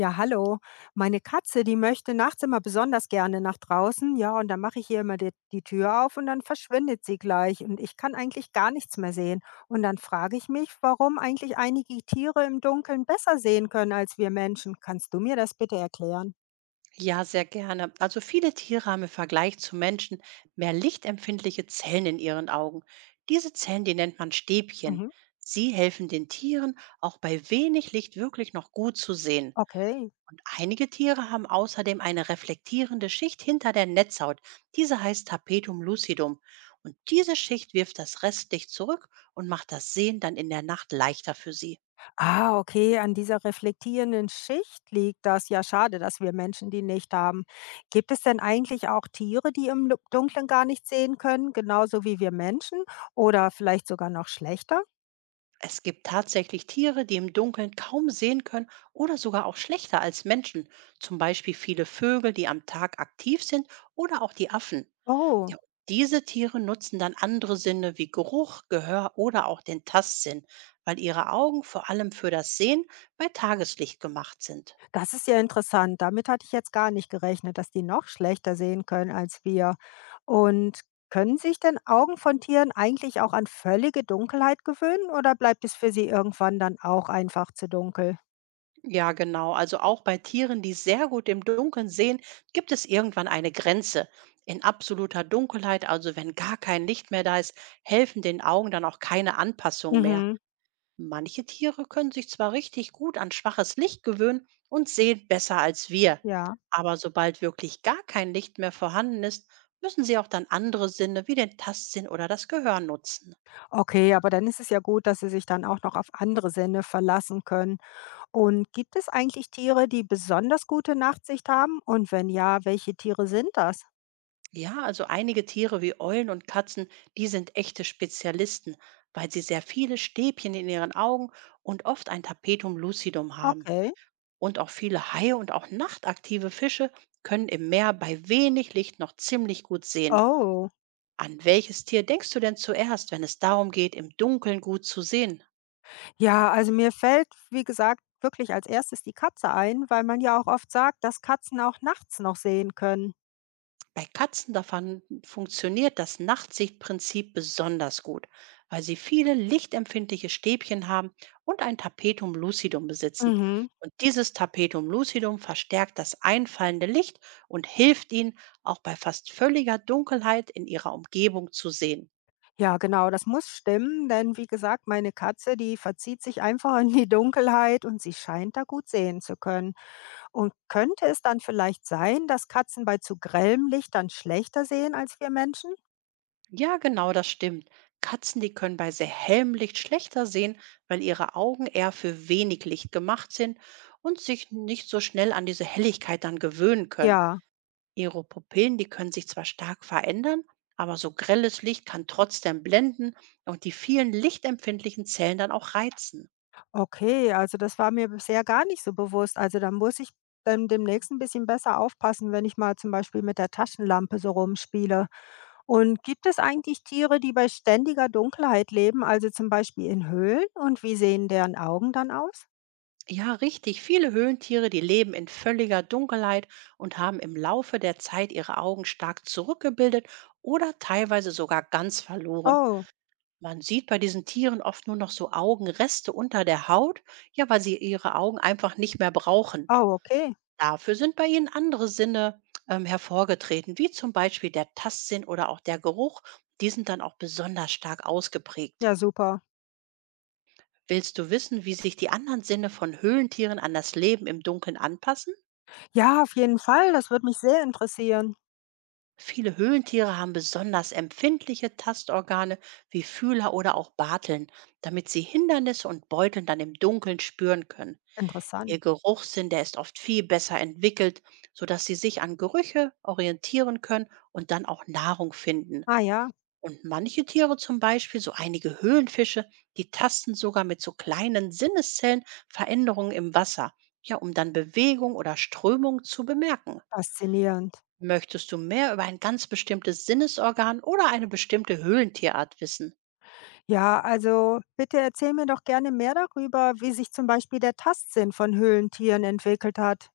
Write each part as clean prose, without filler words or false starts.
Ja, hallo. Meine Katze, die möchte nachts immer besonders gerne nach draußen. Ja, und dann mache ich hier immer die Tür auf und dann verschwindet sie gleich und ich kann eigentlich gar nichts mehr sehen. Und dann frage ich mich, warum eigentlich einige Tiere im Dunkeln besser sehen können als wir Menschen. Kannst du mir das bitte erklären? Ja, sehr gerne. Also viele Tiere haben im Vergleich zu Menschen mehr lichtempfindliche Zellen in ihren Augen. Diese Zellen, die nennt man Stäbchen. Mhm. Sie helfen den Tieren, auch bei wenig Licht wirklich noch gut zu sehen. Okay. Und einige Tiere haben außerdem eine reflektierende Schicht hinter der Netzhaut. Diese heißt Tapetum lucidum. Und diese Schicht wirft das Restlicht zurück und macht das Sehen dann in der Nacht leichter für sie. Ah, okay, an dieser reflektierenden Schicht liegt das. Ja, schade, dass wir Menschen die nicht haben. Gibt es denn eigentlich auch Tiere, die im Dunkeln gar nicht sehen können, genauso wie wir Menschen oder vielleicht sogar noch schlechter? Es gibt tatsächlich Tiere, die im Dunkeln kaum sehen können oder sogar auch schlechter als Menschen. Zum Beispiel viele Vögel, die am Tag aktiv sind oder auch die Affen. Ja, Oh, und diese Tiere nutzen dann andere Sinne wie Geruch, Gehör oder auch den Tastsinn, weil ihre Augen vor allem für das Sehen bei Tageslicht gemacht sind. das ist ja interessant. Damit hatte ich jetzt gar nicht gerechnet, dass die noch schlechter sehen können als wir. Und können sich denn Augen von Tieren eigentlich auch an völlige Dunkelheit gewöhnen oder bleibt es für sie irgendwann dann auch einfach zu dunkel? Ja, genau. Also auch bei Tieren, die sehr gut im Dunkeln sehen, gibt es irgendwann eine Grenze. In absoluter Dunkelheit, also wenn gar kein Licht mehr da ist, helfen den Augen dann auch keine Anpassungen mehr. Mhm, Manche Tiere können sich zwar richtig gut an schwaches Licht gewöhnen und sehen besser als wir, ja. aber sobald wirklich gar kein Licht mehr vorhanden ist, müssen sie auch dann andere Sinne wie den Tastsinn oder das Gehör nutzen. Okay, aber dann ist es ja gut, dass Sie sich dann auch noch auf andere Sinne verlassen können. Und gibt es eigentlich Tiere, die besonders gute Nachtsicht haben? Und wenn ja, welche Tiere sind das? Ja, also einige Tiere wie Eulen und Katzen, die sind echte Spezialisten, weil sie sehr viele Stäbchen in ihren Augen und oft ein Tapetum lucidum haben. Okay. Und auch viele Haie und auch nachtaktive Fische können im Meer bei wenig Licht noch ziemlich gut sehen. Oh. An welches Tier denkst du denn zuerst, wenn es darum geht, im Dunkeln gut zu sehen? Ja, also mir fällt, wie gesagt, wirklich als erstes die Katze ein, weil man ja auch oft sagt, dass Katzen auch nachts noch sehen können. Bei Katzen, da funktioniert das Nachtsichtprinzip besonders gut, weil sie viele lichtempfindliche Stäbchen haben und ein Tapetum lucidum besitzen. Mhm. Und dieses Tapetum lucidum verstärkt das einfallende Licht und hilft ihnen, auch bei fast völliger Dunkelheit in ihrer Umgebung zu sehen. Ja, genau, das muss stimmen, denn wie gesagt, meine Katze, die verzieht sich einfach in die Dunkelheit und sie scheint da gut sehen zu können. Und könnte es dann vielleicht sein, dass Katzen bei zu grellem Licht dann schlechter sehen als wir Menschen? Ja, genau, das stimmt. Katzen, die können bei sehr hellem Licht schlechter sehen, weil ihre Augen eher für wenig Licht gemacht sind und sich nicht so schnell an diese Helligkeit dann gewöhnen können. Ja, Ihre Pupillen, die können sich zwar stark verändern, aber so grelles Licht kann trotzdem blenden und die vielen lichtempfindlichen Zellen dann auch reizen. okay, also das war mir bisher gar nicht so bewusst. Also da muss ich dann demnächst ein bisschen besser aufpassen, wenn ich mal zum Beispiel mit der Taschenlampe so rumspiele. Und gibt es eigentlich Tiere, die bei ständiger Dunkelheit leben, also zum Beispiel in Höhlen? Und wie sehen deren Augen dann aus? Ja, richtig. Viele Höhlentiere, die leben in völliger Dunkelheit und haben im Laufe der Zeit ihre Augen stark zurückgebildet oder teilweise sogar ganz verloren. Oh, Man sieht bei diesen Tieren oft nur noch so Augenreste unter der Haut, ja, weil sie ihre Augen einfach nicht mehr brauchen. oh, okay. Dafür sind bei ihnen andere Sinne hervorgetreten, wie zum Beispiel der Tastsinn oder auch der Geruch. Die sind dann auch besonders stark ausgeprägt. Ja, super. Willst du wissen, wie sich die anderen Sinne von Höhlentieren an das Leben im Dunkeln anpassen? Ja, auf jeden Fall. Das würde mich sehr interessieren. Viele Höhlentiere haben besonders empfindliche Tastorgane wie Fühler oder auch Barteln, damit sie Hindernisse und Beuteln dann im Dunkeln spüren können. Interessant. Ihr Geruchssinn, der ist oft viel besser entwickelt, sodass sie sich an Gerüche orientieren können und dann auch Nahrung finden. Ah ja, Und manche Tiere zum Beispiel, so einige Höhlenfische, die tasten sogar mit so kleinen Sinneszellen Veränderungen im Wasser, ja, um dann Bewegung oder Strömung zu bemerken. faszinierend. Möchtest du mehr über ein ganz bestimmtes Sinnesorgan oder eine bestimmte Höhlentierart wissen? Ja, also bitte erzähl mir doch gerne mehr darüber, wie sich zum Beispiel der Tastsinn von Höhlentieren entwickelt hat.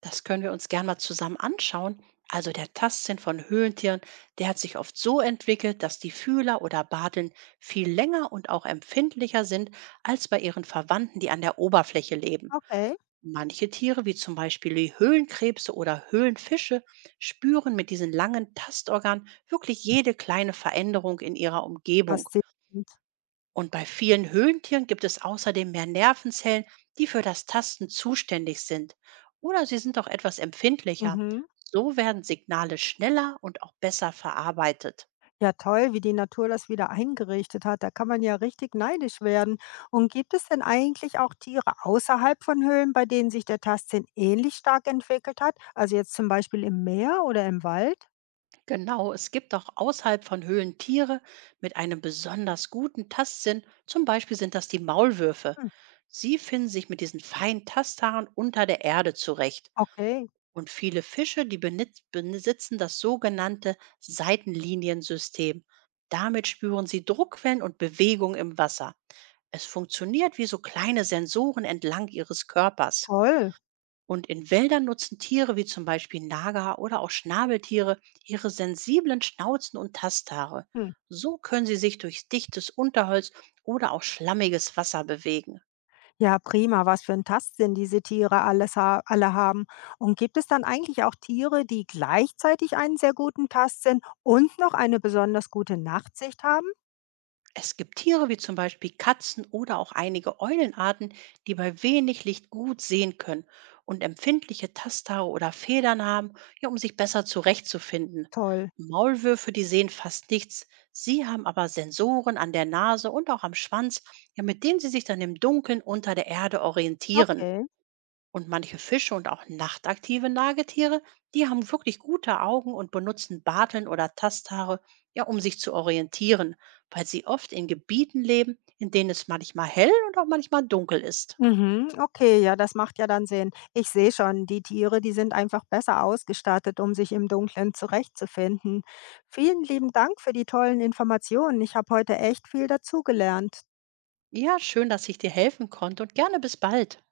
Das können wir uns gerne mal zusammen anschauen. Also der Tastsinn von Höhlentieren, der hat sich oft so entwickelt, dass die Fühler oder Barteln viel länger und auch empfindlicher sind als bei ihren Verwandten, die an der Oberfläche leben. Okay. Manche Tiere, wie zum Beispiel die Höhlenkrebse oder Höhlenfische, spüren mit diesen langen Tastorganen wirklich jede kleine Veränderung in ihrer Umgebung. Faszinierend. Und bei vielen Höhlentieren gibt es außerdem mehr Nervenzellen, die für das Tasten zuständig sind. Oder sie sind auch etwas empfindlicher. Mhm. So werden Signale schneller und auch besser verarbeitet. Ja, toll, wie die Natur das wieder eingerichtet hat. Da kann man ja richtig neidisch werden. Und gibt es denn eigentlich auch Tiere außerhalb von Höhlen, bei denen sich der Tastsinn ähnlich stark entwickelt hat? Also jetzt zum Beispiel im Meer oder im Wald? Genau, es gibt auch außerhalb von Höhlen Tiere mit einem besonders guten Tastsinn. Zum Beispiel sind das die Maulwürfe. Hm, Sie finden sich mit diesen feinen Tasthaaren unter der Erde zurecht. okay, Und viele Fische, die besitzen das sogenannte Seitenliniensystem. Damit spüren sie Druckwellen und Bewegung im Wasser. Es funktioniert wie so kleine Sensoren entlang ihres Körpers. toll. Und in Wäldern nutzen Tiere wie zum Beispiel Nager oder auch Schnabeltiere ihre sensiblen Schnauzen und Tasthaare. So können sie sich durch dichtes Unterholz oder auch schlammiges Wasser bewegen. Ja, prima. Was für ein Tastsinn diese Tiere alles ha alle haben. Und gibt es dann eigentlich auch Tiere, die gleichzeitig einen sehr guten Tastsinn und noch eine besonders gute Nachtsicht haben? Es gibt Tiere wie zum Beispiel Katzen oder auch einige Eulenarten, die bei wenig Licht gut sehen können und empfindliche Tasthaare oder Federn haben, ja, um sich besser zurechtzufinden. Toll. Maulwürfe, die sehen fast nichts. Sie haben aber Sensoren an der Nase und auch am Schwanz, ja, mit denen sie sich dann im Dunkeln unter der Erde orientieren. Okay. Und manche Fische und auch nachtaktive Nagetiere, die haben wirklich gute Augen und benutzen Barteln oder Tasthaare, ja, um sich zu orientieren, weil sie oft in Gebieten leben, in denen es manchmal hell und auch manchmal dunkel ist. Mhm. Okay, ja, das macht ja dann Sinn. Ich sehe schon, die Tiere, die sind einfach besser ausgestattet, um sich im Dunkeln zurechtzufinden. Vielen lieben Dank für die tollen Informationen. Ich habe heute echt viel dazugelernt. Ja, schön, dass ich dir helfen konnte und gerne bis bald.